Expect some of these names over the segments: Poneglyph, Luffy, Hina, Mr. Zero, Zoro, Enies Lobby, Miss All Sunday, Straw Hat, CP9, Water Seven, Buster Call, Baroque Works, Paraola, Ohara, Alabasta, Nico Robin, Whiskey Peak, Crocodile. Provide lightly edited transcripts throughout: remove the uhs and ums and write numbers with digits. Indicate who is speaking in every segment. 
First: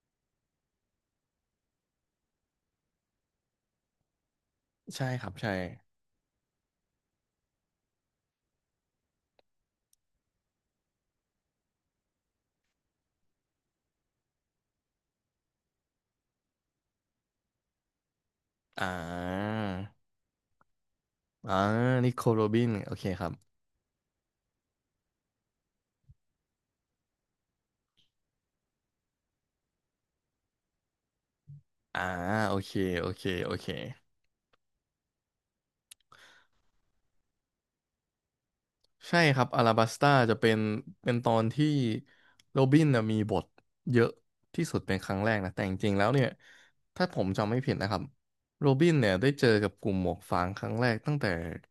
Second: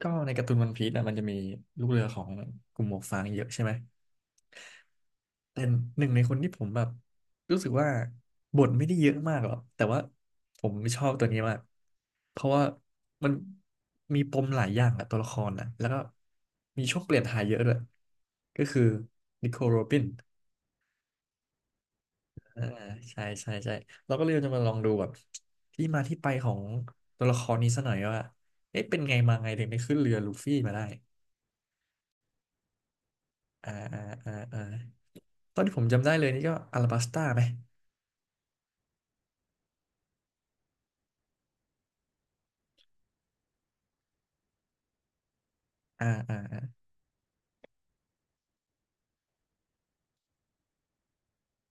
Speaker 1: ก็ในการ์ตูนวันพีซนะมันจะมีลูกเรือของกลุ่มหมวกฟางเยอะใช่ไหม
Speaker 2: ใช่ครับใช่
Speaker 1: แต่หนึ่งในคนที่ผมแบบรู้สึกว่าบทไม่ได้เยอะมากหรอกแต่ว่าผมชอบตัวนี้มากเพราะว่ามันมีปมหลายอย่างอะตัวละครนะแล้วก็มีช่วงเปลี่ยนถ่ายเยอะด้วยก็คือ
Speaker 2: อ่
Speaker 1: นิ
Speaker 2: า
Speaker 1: โคลโรบิน
Speaker 2: อ่านิโคโรบิ
Speaker 1: อ่า
Speaker 2: นโอเค
Speaker 1: ใช่
Speaker 2: ครับ
Speaker 1: ใช่ใช่เราก็เลยจะมาลองดูแบบที่มาที่ไปของตัวละครนี้ซะหน่อยว่าเอ๊ะเป็นไงมาไงถึงได้ขึ้นเรือลูฟี่มาได้
Speaker 2: อ่าโอเคโอเคโอเค
Speaker 1: อ่าอ่าอ่าอ่า ตอนที่ผมจำได้เลยนี่ก็อาราบัสต้าไหม
Speaker 2: ใช่ครับอาราบัสตาจะเป็นตอนที่โรบินน่ะมีบทเยอะที่สุดเป็นครั้งแรกนะแต่จริงๆ
Speaker 1: อ่า
Speaker 2: แล้วเนี่ย
Speaker 1: อ่า
Speaker 2: ถ้าผมจำไม่ผิดนะครับโรบินเนี่ยได้เจอกับกลุ่มหมวกฟางครั้งแรกตั้งแต่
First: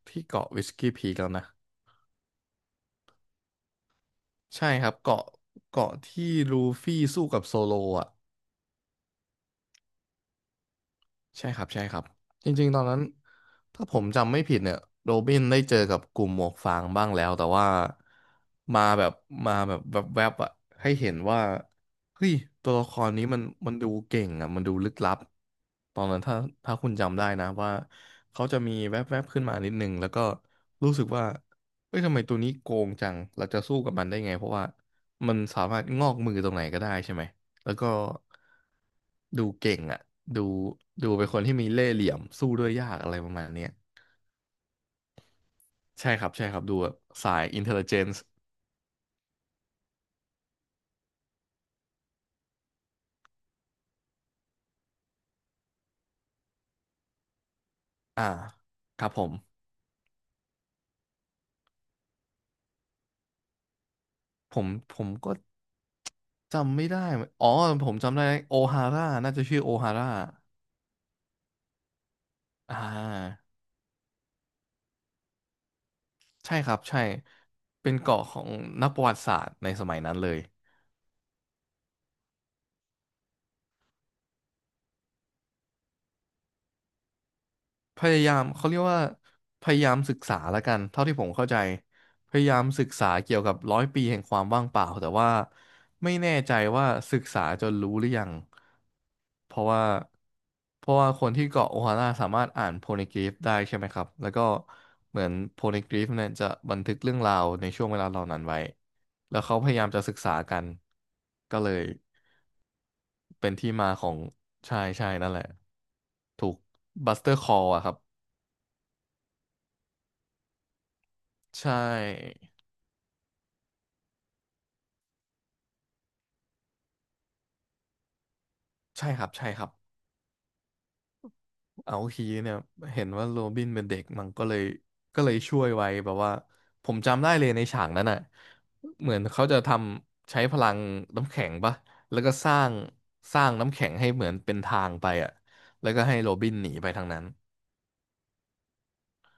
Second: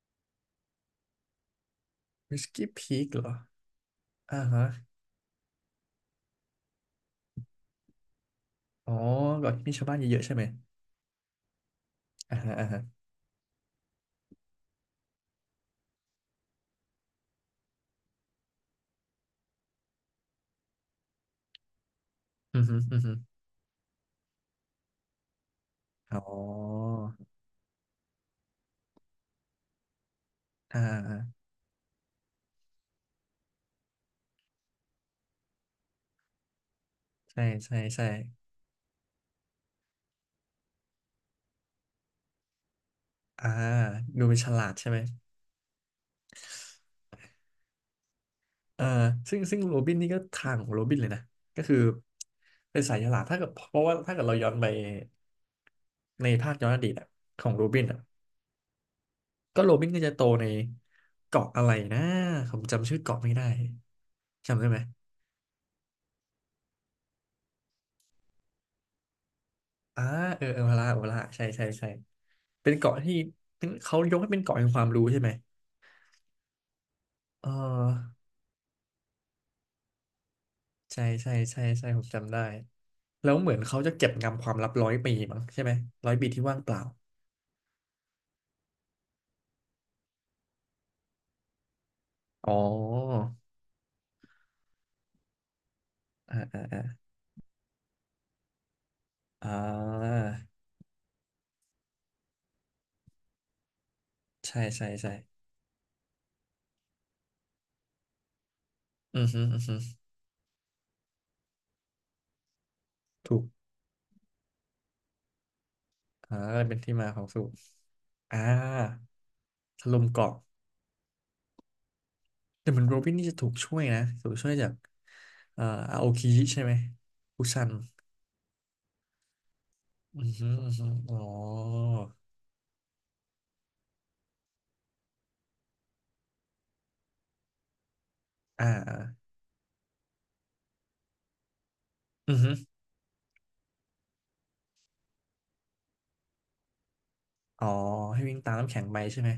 Speaker 2: ที่เกาะวิสกี้พีคแล้วนะ
Speaker 1: วิสกี้พีคเหรออ่าฮะ
Speaker 2: ใช่ครับเกาะที่ลูฟี่สู้กับโซโลอ่ะ
Speaker 1: อ๋อก็มีชาวบ้านเยอะๆใช่ไหม
Speaker 2: ใช่ครับใช่ครับ
Speaker 1: อ่า
Speaker 2: จ
Speaker 1: ฮะอ่า
Speaker 2: ริงๆต
Speaker 1: ฮะ
Speaker 2: อนนั้นถ้าผมจำไม่ผิดเนี่ยโรบินได้เจอกับกลุ่มหมวกฟางบ้างแล้วแต่ว่ามาแบบมาแบบแวบๆอะให้เห็นว่าเฮ้ย
Speaker 1: อือ
Speaker 2: ตัว
Speaker 1: ฮึ
Speaker 2: ละค
Speaker 1: อือ
Speaker 2: ร
Speaker 1: ฮึ
Speaker 2: นี้มันดูเก่งอะมันดูลึกลับตอน
Speaker 1: อ๋
Speaker 2: นั้นถ้าคุ
Speaker 1: อ
Speaker 2: ณจำได้นะว่าเขาจะมีแวบๆขึ้นมานิดนึงแล้วก็
Speaker 1: อ่า
Speaker 2: รู้สึก
Speaker 1: อ่า
Speaker 2: ว่าเฮ้ยทำไมตัวนี้โกงจังเราจะสู้กับมันได้ไงเพราะว่ามันสามารถงอกมือตรงไหนก็ได้ใช่ไหม
Speaker 1: ใช่
Speaker 2: แล้ว
Speaker 1: ใช่
Speaker 2: ก็
Speaker 1: ใช่
Speaker 2: ดูเก่งอ่ะดูดูเป็นคนที่มีเล่ห์เหลี่ยมสู้ด้วยยากอะไรประ
Speaker 1: อ่า
Speaker 2: มาณเนี้ย
Speaker 1: ดูเป็นฉลาดใช่ไหม
Speaker 2: ใช่ครับใช่ครับดูแบบสาย intelligence
Speaker 1: เออซึ่งโรบินนี่ก็ทางของโรบินเลยนะ ก็คือเป็นสายฉลาดถ้าเกิดเพราะว่าถ้าเกิดเราย้อนไปในภาคย้อนอดีตอะของโรบินอะ
Speaker 2: อ่าครับผม
Speaker 1: ก็โรบินก็จะโตในเกาะอะไรนะผมจำชื่อเกาะไม่ได้
Speaker 2: ผ
Speaker 1: จำได้
Speaker 2: ม
Speaker 1: ไหม
Speaker 2: ผมก็จำไม่ได้เหมือนอ๋อผมจำได้โอฮาร่าน่าจะชื่อโอฮา
Speaker 1: อ่า
Speaker 2: ร่า
Speaker 1: เออเออพาราโอลาใช่ใช่ใช่เป็น
Speaker 2: อ่
Speaker 1: เกาะที่
Speaker 2: า
Speaker 1: เป็นเขายกให้เป็นเกาะแห่งความรู้ใช่ไหม
Speaker 2: ใช่ครับใช่
Speaker 1: เอ
Speaker 2: เป็น
Speaker 1: อ
Speaker 2: เกาะของนักประวัติศาสตร์ในสมัยนั้นเลย
Speaker 1: ใช่ใช่ใช่ใช่ผมจำได้ แล้วเหมือนเขาจะเก็บงำความลับร้อยปีมั้งใช่ไหม ร้อยปีที่ว่างเปล่า
Speaker 2: พยายามเขาเรียกว่าพยายามศึกษาละกันเท่าที่ผมเข้าใจพยา
Speaker 1: อ๋
Speaker 2: ยามศึกษา
Speaker 1: อ
Speaker 2: เกี่ยวกับร้อยปีแห่งความว่างเปล่าแต่ว่าไม่แน่
Speaker 1: อ่า
Speaker 2: ใจ
Speaker 1: อ่าอ่า
Speaker 2: ว่าศึกษาจนรู้หรือยัง
Speaker 1: อ่
Speaker 2: เพราะว่า
Speaker 1: า
Speaker 2: เพราะว่าคนที่เกาะโอฮาร่าสามารถอ่านโพนิกริฟได้ใช่ไหมครับแล้วก็
Speaker 1: ใช่ใช่ใช่
Speaker 2: เหมือนโพนิกริฟเนี่ยจะบันทึกเรื่องราวในช่วงเวลาเหล่านั้นไว้
Speaker 1: อือ
Speaker 2: แล้
Speaker 1: ฮึ
Speaker 2: วเขา
Speaker 1: อือ
Speaker 2: พ
Speaker 1: ฮึ
Speaker 2: ยายามจะศึกษากันก็เลย
Speaker 1: ถูก
Speaker 2: เป็นที่มาของใช่ใช่นั่นแหละ
Speaker 1: อ่า
Speaker 2: ถูก
Speaker 1: เป็นที่มา
Speaker 2: บั
Speaker 1: ข
Speaker 2: ส
Speaker 1: อง
Speaker 2: เตอร์
Speaker 1: สู
Speaker 2: ค
Speaker 1: ต
Speaker 2: อ
Speaker 1: ร
Speaker 2: ลอะครับ
Speaker 1: อ่าถล่มเกาะ
Speaker 2: ใช่
Speaker 1: แต่เหมือนโรบินนี่จะถูกช่วยนะถูกช่วยจากเอ่ออาโอคิใช่ไหมอุซัน
Speaker 2: ใช่ครับใช่ครับ
Speaker 1: อือฮึอือฮึอ๋อ
Speaker 2: เอาฮีเนี่ยเห็นว่าโรบินเป็นเด็กมันก็เลยช่วยไว้แบบว่าผมจำได้เลยในฉากนั้นอ่ะ
Speaker 1: อ่า
Speaker 2: เหมือน
Speaker 1: อ
Speaker 2: เขาจะทำใช้พลังน้ำแข็งปะแล้วก็
Speaker 1: อือ
Speaker 2: ส
Speaker 1: ฮึ
Speaker 2: ร้างสร้างน้ำแข็งให้เหมือนเป็นทางไปอ่ะแล้วก็ให้โรบินหนีไปทางนั้น
Speaker 1: อ๋อให้วิ่งตามน้ำแข็งไปใช่ไหม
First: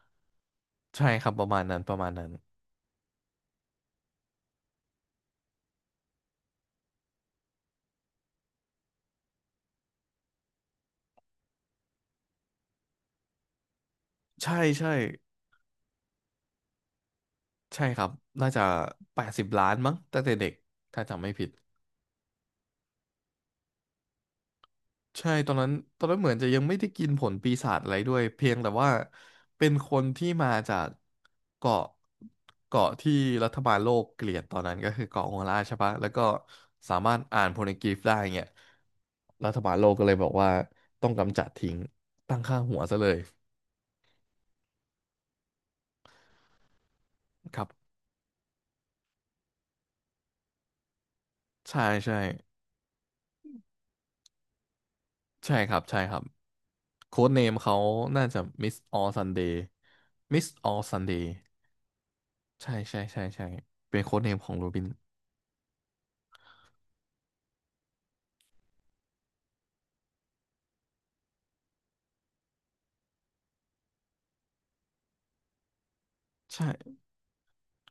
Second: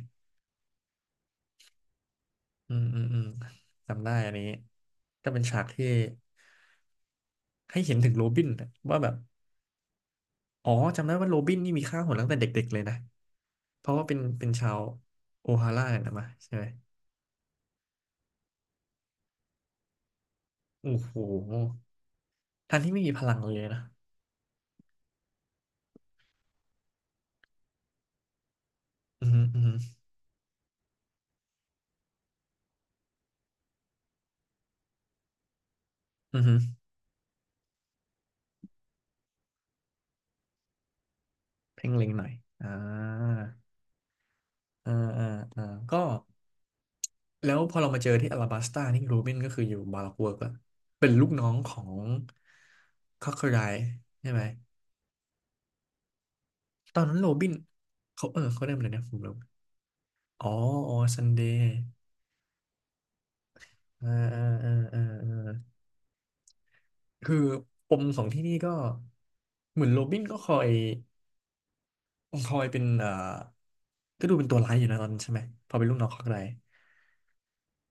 Speaker 2: ใช่ครับประมาณนั้นประมาณนั้น
Speaker 1: อืมอืมอืมจำได้อันนี้ก็เป็นฉากที่ให้เห็นถึงโรบินน่ะว่าแบบอ๋อจำได้ว่าโรบินนี่มีค่าหัวตั้งแต่เด็กๆเลยนะเพราะว่าเป็น
Speaker 2: ใช่
Speaker 1: ชาว
Speaker 2: ใช่
Speaker 1: โอฮาร่าเนี่ยนะมาใช่ไหม
Speaker 2: ใช่ครับน่าจะ80 ล้านมั้งตั้งแต่เด็ก
Speaker 1: โอ้
Speaker 2: ถ้า
Speaker 1: โห
Speaker 2: จำไม่ผิด
Speaker 1: ทั้งที่ไม่มีพลังเลยนะ
Speaker 2: ใช่ตอนนั้นเหมือนจะยังไม่ได้กินผลปีศาจอะไรด้วยเพียงแต่ว่า
Speaker 1: อือฮึอือ
Speaker 2: เป็
Speaker 1: ฮึ
Speaker 2: นคนที่มาจากเกาะที่รัฐบาลโลกเกลียดตอนนั้นก็คือเกาะโฮล่าใช่ปะแล้วก็
Speaker 1: อือฮึ
Speaker 2: สามารถอ่านโพลกรีฟได้เงี้ยรัฐบาลโลกก็เลยบอกว่าต้องกำจัดทิ้ง
Speaker 1: เพ่งเล็งหน่อย
Speaker 2: ตั้งค่า
Speaker 1: อ่า
Speaker 2: หัวซะเลย
Speaker 1: อ่าอ่าอ่าก็ แล้
Speaker 2: ค
Speaker 1: ว
Speaker 2: รับ
Speaker 1: พอเรามาเจอที่อลาบัสตานี่รูบินก็คืออยู่บาร็อกเวิร์กละเป็นลูกน้องขอ
Speaker 2: ใช่
Speaker 1: ง
Speaker 2: ใช่
Speaker 1: คอคเคอไรใช่ไหม
Speaker 2: ใช่ครับใช่ครับ
Speaker 1: ตอนนั้น
Speaker 2: โค้
Speaker 1: โร
Speaker 2: ดเน
Speaker 1: บิ
Speaker 2: ม
Speaker 1: น
Speaker 2: เขาน่า
Speaker 1: เขาเอ
Speaker 2: จะ
Speaker 1: อเขาเรียก
Speaker 2: Miss
Speaker 1: อะไรนะ
Speaker 2: All
Speaker 1: ผมลืม
Speaker 2: Sunday
Speaker 1: อ๋
Speaker 2: Miss
Speaker 1: อ
Speaker 2: All
Speaker 1: อ๋อ
Speaker 2: Sunday
Speaker 1: ซันเดย์
Speaker 2: ใช่ใช่ใช่ใช่เป็น
Speaker 1: อ่า
Speaker 2: โค้ดเนม
Speaker 1: อ่า
Speaker 2: ของโร
Speaker 1: อ่า
Speaker 2: บิน
Speaker 1: อ่าอ่าคือปมของที่นี่ก็เหมือนโรบินก็คอยเป็นก็ดูเป็นตัวร้ายอยู่นะตอนนั้นใช่ไหมพอเป็นลูกน้องคอคเคอไร
Speaker 2: ใช่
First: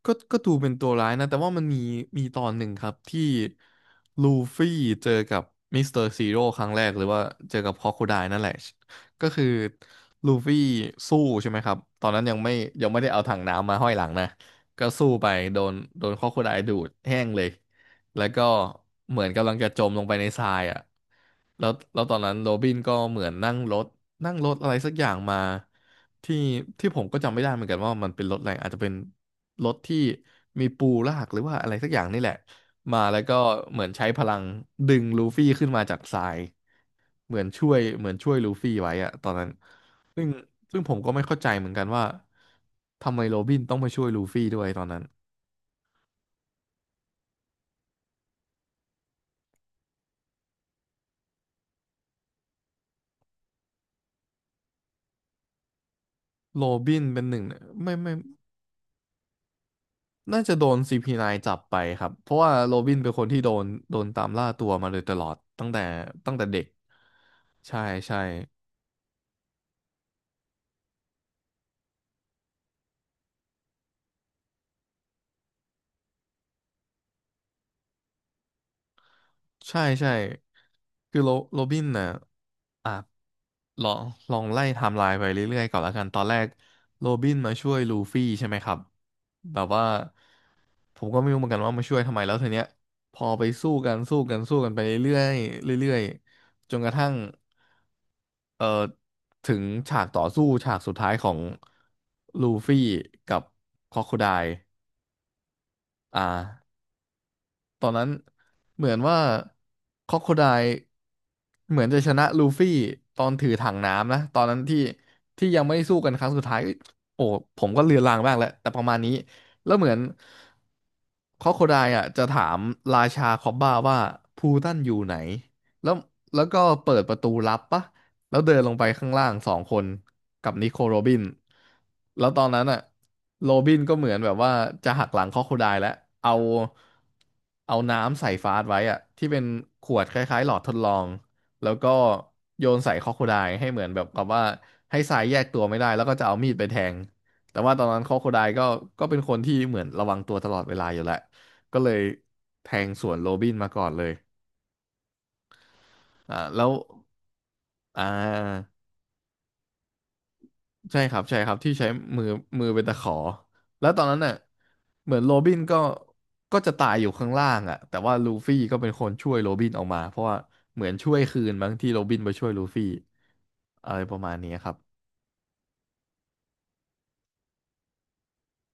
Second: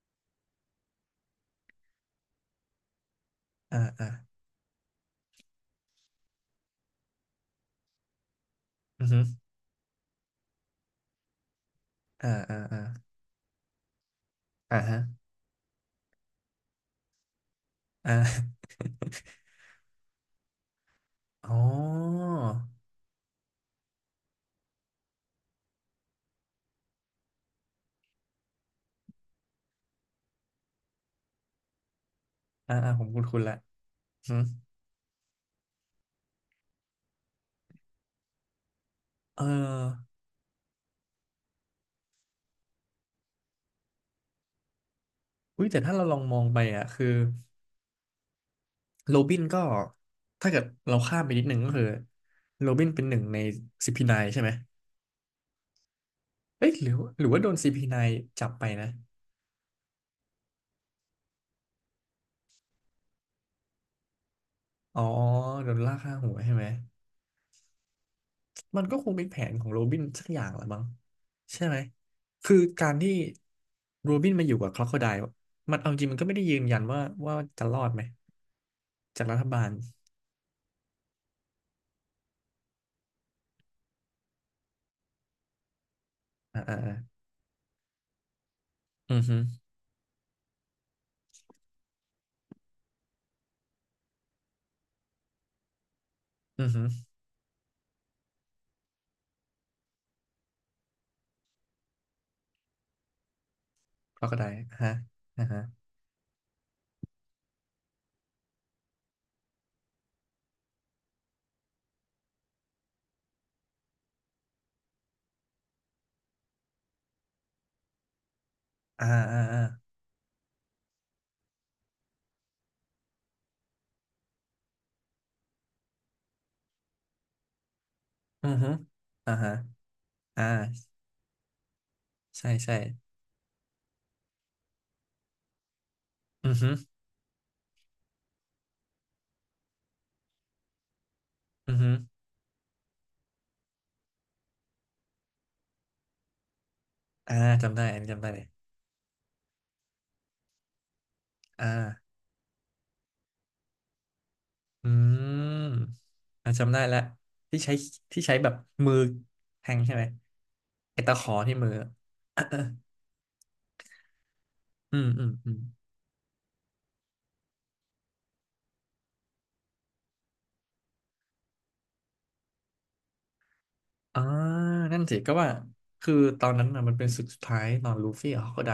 Speaker 2: ก็ดูเป็นตัวร้ายนะแต่ว่ามันมีตอนหนึ่งครับที่
Speaker 1: อ่าอ่า
Speaker 2: ลูฟี่เจอกับมิสเตอร์ซีโร่ครั้งแรกหรือว่าเจอกับครอโคไดล์นั่นแหละ
Speaker 1: อือฮึ
Speaker 2: ก็คือลูฟี่สู้ใช่ไหมครับตอนนั้น
Speaker 1: อ่าอ่าอ่า
Speaker 2: ยังไม่ได้เอาถังน้ำมาห้อยหลังนะ
Speaker 1: อ่า
Speaker 2: ก็
Speaker 1: ฮะ
Speaker 2: สู้ไปโดนค o อโคไดลดูดแห้งเลย
Speaker 1: อ่
Speaker 2: แล้วก็
Speaker 1: า
Speaker 2: เหมือนกำลังจะจมลงไปในทรายอ่ะ
Speaker 1: อ๋อ
Speaker 2: แล้วตอนนั้นโรบินก็เหมือนนั่งรถอะไรสักอย่างมาที่ที่ผมก็จำไม่ได้เหมือนกันว่ามันเป็นรถอะไรอาจจะเป็นรถที่มีปูลากหรือว่าอะไรสักอย่างนี่แหละ
Speaker 1: อ่าอ่า
Speaker 2: มา
Speaker 1: ผม
Speaker 2: แล้วก็
Speaker 1: คุ้นๆละ
Speaker 2: เหมือนใช้พลังดึงลูฟี่ขึ้นมาจากทรายเหมือนช่วยลูฟี่ไว้อะตอน
Speaker 1: เอ
Speaker 2: นั้น
Speaker 1: อ
Speaker 2: ซึ่งซึ่งผมก็ไม่เข้าใจเหมือนกันว่าทำไมโรบินต้องมาช่วยลูฟี่ด้วยตอนนั้น
Speaker 1: อุ้ยแต่ถ้าเราลองมองไปอ่ะคือโรบินก็ ถ้าเกิดเราข้ามไปนิดหนึ่งก็คือโรบินเป็นหนึ่งในซีพีไนน์ใช่ไหม
Speaker 2: โร
Speaker 1: เอ้ยหรือ
Speaker 2: บิน
Speaker 1: ห
Speaker 2: เป็น
Speaker 1: รือ
Speaker 2: ห
Speaker 1: ว่า
Speaker 2: นึ่ง
Speaker 1: โดนซีพีไน
Speaker 2: ไม่
Speaker 1: น์
Speaker 2: ไม่
Speaker 1: จับไปนะ
Speaker 2: น่าจะโดน CP9 จับไปครับเพราะว่าโรบินเป็นคนที่โดนตามล่าตัวมาโด
Speaker 1: อ๋อ
Speaker 2: ยตลอดตั้
Speaker 1: โด
Speaker 2: ง
Speaker 1: น
Speaker 2: แต่
Speaker 1: ล่าฆ่าหัวใช่
Speaker 2: เด็
Speaker 1: ไหม
Speaker 2: กใช่ใช่
Speaker 1: มันก็คงเป็นแผนของโรบินสักอย่างแหละมั้งใช่ไหมคือการที่โรบินมาอยู่กับคล็อกโคไดลมันเอาจริงมันก็ไม่ได้ยืนยันว่าจะรอดไหมจากรัฐบาล
Speaker 2: ใช่ใช่คือโรบินน่ะอ่ะลองลองไล่ไทม์ไลน์ไปเรื่อยๆก่อนแล้วกันตอนแรก
Speaker 1: อ่าอ่าอา
Speaker 2: โรบินมาช่วยลูฟี่ใช่ไหมครับ
Speaker 1: อือฮึ
Speaker 2: แบบว่าผมก็ไม่รู้เหมือนกันว่ามาช่วยทำไมแล้วทีเนี้ยพอไปสู้กันสู้กันสู้กันไปเรื่อยๆเรื่อย
Speaker 1: อือ
Speaker 2: ๆจน
Speaker 1: ฮึ
Speaker 2: กระทั่ง เอ่อถึงฉากต่อสู้ฉากสุดท้ายของลูฟี่กับค o อ o ค i
Speaker 1: คล็อ
Speaker 2: ได
Speaker 1: กโคได
Speaker 2: e
Speaker 1: ลฮะอ่าฮะ
Speaker 2: อ่าตอนนั้นเหมือนว่าค o อ o ค i ได e เหมือนจะชนะลูฟี่ตอนถือถังน้ำนะตอนนั้นที่ที่ยังไม่ได้สู้กันครั้งสุดท้ายโอ้ผมก็เลือนลางบ้างแล้วแต่ประมาณ
Speaker 1: อ่า
Speaker 2: นี้
Speaker 1: อ่าอ่า
Speaker 2: แล้วเหมือนค o อ o ค i ได e อ่ะจะถามราชาคอบบ้าว่าพูตันอยู่ไหนแล้วแล้วก็เปิดประตูลับปะ แล้ว
Speaker 1: อื
Speaker 2: เดิ
Speaker 1: อ
Speaker 2: น
Speaker 1: ฮึ
Speaker 2: ลงไปข้างล่า
Speaker 1: อ่า
Speaker 2: งส
Speaker 1: ฮะ
Speaker 2: องคน
Speaker 1: อ่า
Speaker 2: กับนิโคโรบินแล้วตอ
Speaker 1: ใช่
Speaker 2: นนั้น
Speaker 1: ใช่
Speaker 2: อะโรบินก็เหมือนแบบว่าจะหักหลังครอโคไดแล้วเอา
Speaker 1: อือฮึ
Speaker 2: เอาน้ำใส่ฟาสไว้อะที่เป็นขวดคล้ายๆหลอดทดลองแล้
Speaker 1: อื
Speaker 2: ว
Speaker 1: อ
Speaker 2: ก็
Speaker 1: ฮึ
Speaker 2: โยนใส่ครอโคไดให้เหมือนแบบกับว่าให้ทรายแยกตัวไม่ได้แล้วก็จะเอามีดไปแทง
Speaker 1: อ่า
Speaker 2: แต่ว่า
Speaker 1: จำ
Speaker 2: ต
Speaker 1: ได้
Speaker 2: อน
Speaker 1: อัน
Speaker 2: นั้น
Speaker 1: นี้
Speaker 2: ครอ
Speaker 1: จำ
Speaker 2: โค
Speaker 1: ได้เล
Speaker 2: ได
Speaker 1: ย
Speaker 2: ก็เป็นคนที่เหมือนระวังตัวตลอดเวลาอยู่แล้วก็เลย
Speaker 1: อ่า
Speaker 2: แทงสวนโรบินมาก่อนเลย
Speaker 1: อืม
Speaker 2: อ่า
Speaker 1: อ่า
Speaker 2: แล้ว
Speaker 1: จำได้ละที่ใช้
Speaker 2: อ่า
Speaker 1: ที่ใช้แบบมือแทงใช่ไหม
Speaker 2: ใช่
Speaker 1: ไอ้
Speaker 2: ค
Speaker 1: ตะ
Speaker 2: รั
Speaker 1: ข
Speaker 2: บ
Speaker 1: อ
Speaker 2: ใช่ค
Speaker 1: ที่
Speaker 2: รับ
Speaker 1: มือ
Speaker 2: ที่
Speaker 1: อ
Speaker 2: ใช้มือ
Speaker 1: ะ
Speaker 2: มือเป็น ตะขอแล้วตอนนั้นน่ะ
Speaker 1: อืม
Speaker 2: เหมือ
Speaker 1: อื
Speaker 2: น
Speaker 1: ม
Speaker 2: โร
Speaker 1: อื
Speaker 2: บิ
Speaker 1: ม
Speaker 2: นก็จะตายอยู่ข้างล่างอ่ะแต่ว่าลูฟี่ก็เป็นคนช่วยโรบินออกมาเพราะว่าเหมือนช่วยคืนบางที่โรบินไปช่วยลูฟี่อะไรป
Speaker 1: อ่า
Speaker 2: ระมาณนี้ครับ
Speaker 1: นั่นสิก็ว่าคือตอนนั้นนะมันเป็นศึกสุดท้ายตอนลูฟี่กับค็อกไได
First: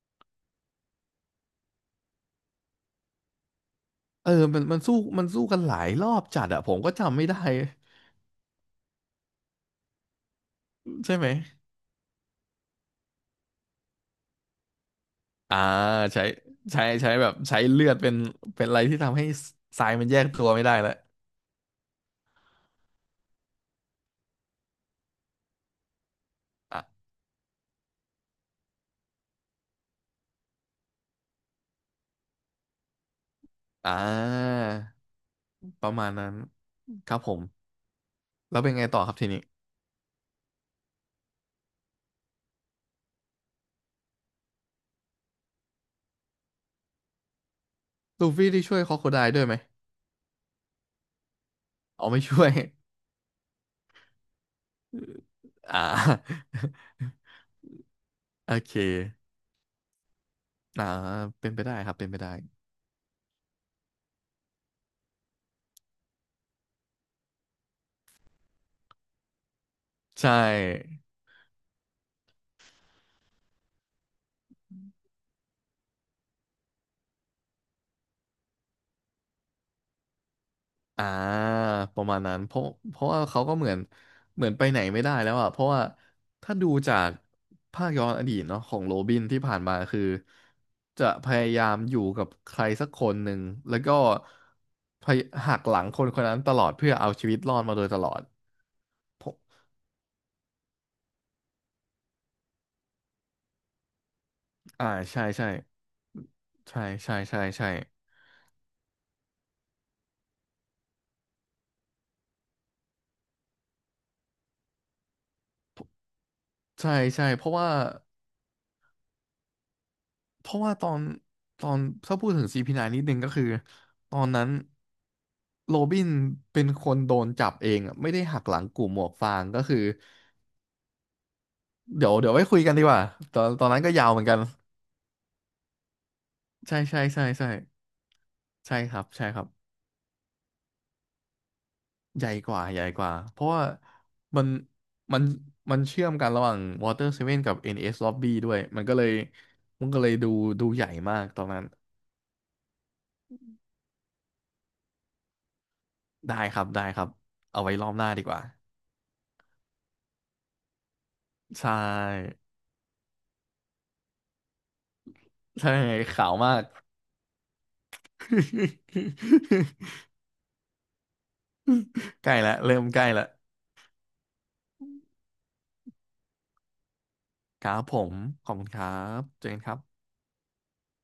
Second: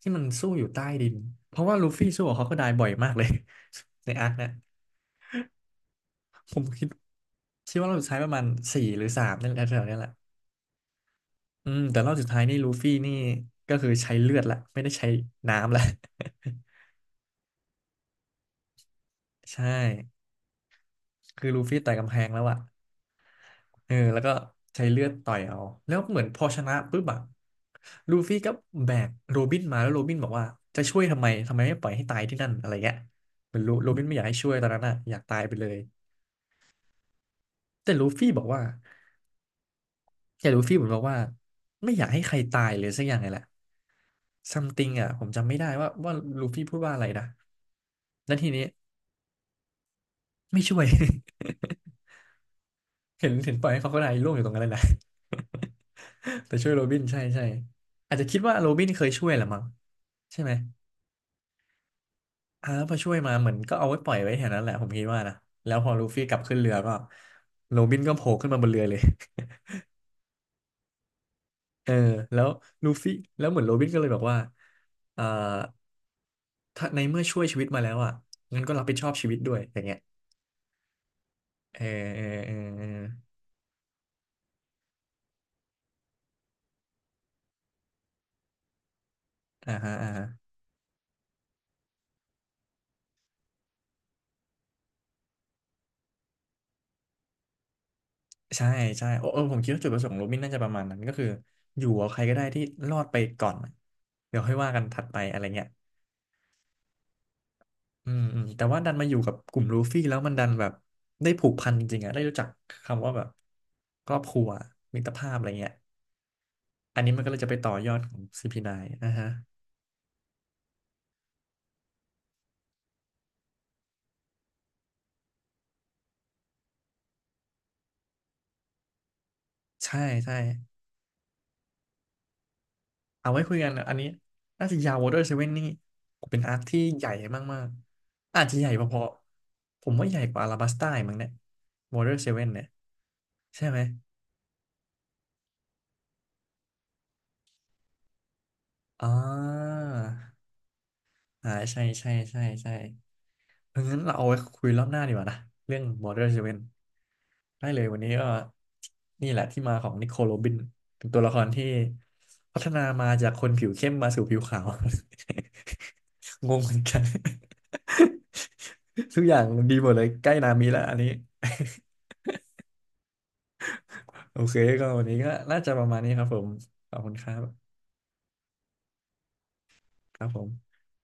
Speaker 1: ที่มันสู้อยู่ใต้ดินเพราะว่าลูฟี่สู้กับฮอกไไดบ่อยมากเลย ในอา
Speaker 2: เอ
Speaker 1: ร์ค
Speaker 2: อ
Speaker 1: เนะ
Speaker 2: มันสู้กันหลายรอบจัด
Speaker 1: ผ
Speaker 2: อะ
Speaker 1: ม
Speaker 2: ผม
Speaker 1: คิด
Speaker 2: ก็จำไม่ได้
Speaker 1: คิดว่าเราใช้ประมาณสี่หรือสามนั่นแหละแถวๆเนี้ยแหละ
Speaker 2: ใช่ไหม
Speaker 1: อืมแต่รอบสุดท้ายนี่ลูฟี่นี่ก็คือใช้เลือดละไม่ได้ใช้
Speaker 2: อ่า
Speaker 1: น้ำละ
Speaker 2: ใช้ใช้แบบใช้เลือดเป็นอะไรที่ทำให้
Speaker 1: ใช่
Speaker 2: ทรายมันแยกตัวไม่ได้แล้ว
Speaker 1: คือลูฟี่ต่อยกำแพงแล้วอะเออแล้วก็ใช้เลือดต่อยเอาแล้วเหมือนพอชนะ
Speaker 2: อ่ะ
Speaker 1: ปุ๊บอะลูฟี่ก็แบกโรบินมาแล้วโรบินบอกว่าจะช่วยทำไมทำไมไม่ปล่อยให้ตายที่นั่นอะไรเงี้ยเหมือนโรโร
Speaker 2: อ่
Speaker 1: บินไม่อยากให้ช่วย
Speaker 2: า
Speaker 1: ตอนนั้นอะอยากตายไปเลย
Speaker 2: ประมาณนั้นครับผม
Speaker 1: แต่ลูฟี่บอก
Speaker 2: แล้
Speaker 1: ว่า
Speaker 2: วเป็นไงต่อครับทีนี้
Speaker 1: แต่ลูฟี่เหมือนบอกว่าไม่อยากให้ใครตายเลยสักอย่างไงแหละซัม e ิง i n อะผมจำไม่ได้ว่าลูฟี่พูดว่าอะไรนะ
Speaker 2: ลู
Speaker 1: แล้วที
Speaker 2: ฟี่
Speaker 1: นี้
Speaker 2: ที่ช่วยคอโคไดด้วยไหม
Speaker 1: ไม่ช่วย
Speaker 2: อ๋อไม่ช่วย
Speaker 1: เห็นเห็นปล่อยให้เขาก็ได้ร่วงอยู่ตรงนั้นเลยนะ
Speaker 2: อ่า
Speaker 1: แต่ช่วยโรบินใช่ใช่อาจจะคิด
Speaker 2: โอ
Speaker 1: ว่าโร
Speaker 2: เค
Speaker 1: บินเคยช่วยแหละมั้งใช่ไหม
Speaker 2: อ่าเป็นไปได้ครับ เป็นไปได้
Speaker 1: อ่าแล้วพอช่วยมาเหมือนก็เอาไว้ปล่อยไว้แถวนั้นแหละผมคิดว่านะแล้วพอลูฟี่กลับขึ้นเรือก็โรบินก็โผล่ขึ้นมาบนเรือเลย
Speaker 2: ใช่
Speaker 1: เออแล้วลูฟี่แล้วเหมือนโรบินก็เลยบอกว่าเอ่อถ้าในเมื่อช่วยชีวิตมาแล้วอ่ะงั้นก็รับผิดชอบชีวิตด้วยอย่างเงี้ย
Speaker 2: อ่า
Speaker 1: เออ
Speaker 2: ประมา
Speaker 1: เอ
Speaker 2: ณ
Speaker 1: อ
Speaker 2: นั้น
Speaker 1: เอ
Speaker 2: เพ
Speaker 1: อ
Speaker 2: ราะ
Speaker 1: เออ
Speaker 2: เพราะว่าเขาก็เหมือนไปไหนไม่ได้แล้วอ่ะเพราะว่าถ้าดูจากภาคย้อนอดีตเนาะของโรบินที่ผ่าน
Speaker 1: อ่า
Speaker 2: มา
Speaker 1: ฮะ
Speaker 2: คือ
Speaker 1: อ่าฮะ
Speaker 2: จะพยายามอยู่กับใครสักคนหนึ่งแล้วก็พยหักหลังคนคนนั้นตลอดเพื่อเอาชีวิตรอดมาโดยตลอด
Speaker 1: ใช่ใช่
Speaker 2: ผ
Speaker 1: โอ้
Speaker 2: ม
Speaker 1: เออผมคิดว่าจุดประสงค์ของโรบินน่าจะประมาณนั้นก็คืออยู่กับใครก็ได้ที่รอดไปก่อนเดี๋ยวค่อยว่ากัน
Speaker 2: อ่า
Speaker 1: ถัดไป
Speaker 2: ใช่
Speaker 1: อะไร
Speaker 2: ใช่
Speaker 1: เงี้ย
Speaker 2: ใช่ใช่ใช่ใช่
Speaker 1: อืมอืมแต่ว่าดันมาอยู่กับกลุ่มลูฟี่แล้วมันดันแบบได้ผูกพันจริงๆอะได้รู้จักคำว่าแบบครอบครัวมิตรภาพอะไรเงี้ย
Speaker 2: ใช่
Speaker 1: อันนี้มัน
Speaker 2: ใช่
Speaker 1: ก็เลย
Speaker 2: เพ
Speaker 1: จะ
Speaker 2: ราะ
Speaker 1: ไปต่
Speaker 2: ว่า
Speaker 1: อยอดของ CP9 นน์นะฮะ
Speaker 2: เพราะว่าตอนตอนถ้าพูดถึงซีพีไนนิดนึงก็คือตอนนั้นโรบินเป็นคนโดนจับเองอะไม่ได้หักหลังกลุ่มหมวกฟางก็คือ
Speaker 1: ใช่ใช่
Speaker 2: เดี๋ยวเดี๋ยวไว้คุยกันดีกว่า
Speaker 1: เอา
Speaker 2: ต
Speaker 1: ไว้
Speaker 2: อน
Speaker 1: คุย
Speaker 2: ตอ
Speaker 1: กั
Speaker 2: น
Speaker 1: น
Speaker 2: นั้นก็
Speaker 1: อันนี้
Speaker 2: ยาวเหมือนกัน
Speaker 1: น่าจะยาววอเตอร์เซเว่นนี่เป็นอาร์ค
Speaker 2: ใช่
Speaker 1: ที่
Speaker 2: ใช่
Speaker 1: ใหญ่
Speaker 2: ใช่ใช่
Speaker 1: มากๆ อาจจะใหญ่
Speaker 2: ใช่
Speaker 1: พ
Speaker 2: ครั
Speaker 1: อ
Speaker 2: บใช่ครับ
Speaker 1: ๆ ผมว่าใหญ่กว่าอาราบัสต้าอีกมั้งเนี่ย วอเตอร์
Speaker 2: ให
Speaker 1: เซ
Speaker 2: ญ่
Speaker 1: เว่น
Speaker 2: ก
Speaker 1: เนี่
Speaker 2: ว่า
Speaker 1: ย
Speaker 2: ใหญ่กว่าเพราะว่า
Speaker 1: ใช่ไหม
Speaker 2: มันมันมันเชื่อมกันระหว่าง Water Seven กับ NS Lobby ด้วยมันก็เล
Speaker 1: อ่
Speaker 2: ย
Speaker 1: า
Speaker 2: มันก็เลยดูใหญ่มากตอน
Speaker 1: อ่า
Speaker 2: นั้น
Speaker 1: ใช่ใช่ใช่ใช่ เอองั้นเราเอาไว้คุยรอบหน้าดีกว่านะเรื่อง Border
Speaker 2: ได้ค
Speaker 1: Seven
Speaker 2: รับได้ครับเอา
Speaker 1: ได้
Speaker 2: ไว้
Speaker 1: เล
Speaker 2: ร
Speaker 1: ย
Speaker 2: อบ
Speaker 1: วัน
Speaker 2: หน้า
Speaker 1: นี้
Speaker 2: ดี
Speaker 1: ก็
Speaker 2: กว่า
Speaker 1: นี่แหละที่มาของนิโคลโรบินเป็นตัวละครที่
Speaker 2: ใช่
Speaker 1: พัฒนามาจากคนผิวเข้มมาสู่ผิวขาว
Speaker 2: ใช่ขาว
Speaker 1: ง
Speaker 2: มา
Speaker 1: ง
Speaker 2: ก
Speaker 1: เหมือนกัน ทุกอย่างดีหมดเล ยใกล้นามิแล้วอันนี้
Speaker 2: ใกล้แล้วเริ่มใกล้แล้ว
Speaker 1: โอเคก็วันนี้ก็น่าจะประมาณนี้ครับผมขอบคุณครั
Speaker 2: ค
Speaker 1: บ
Speaker 2: รับผมขอบคุณครับเจนครับ
Speaker 1: ครับผม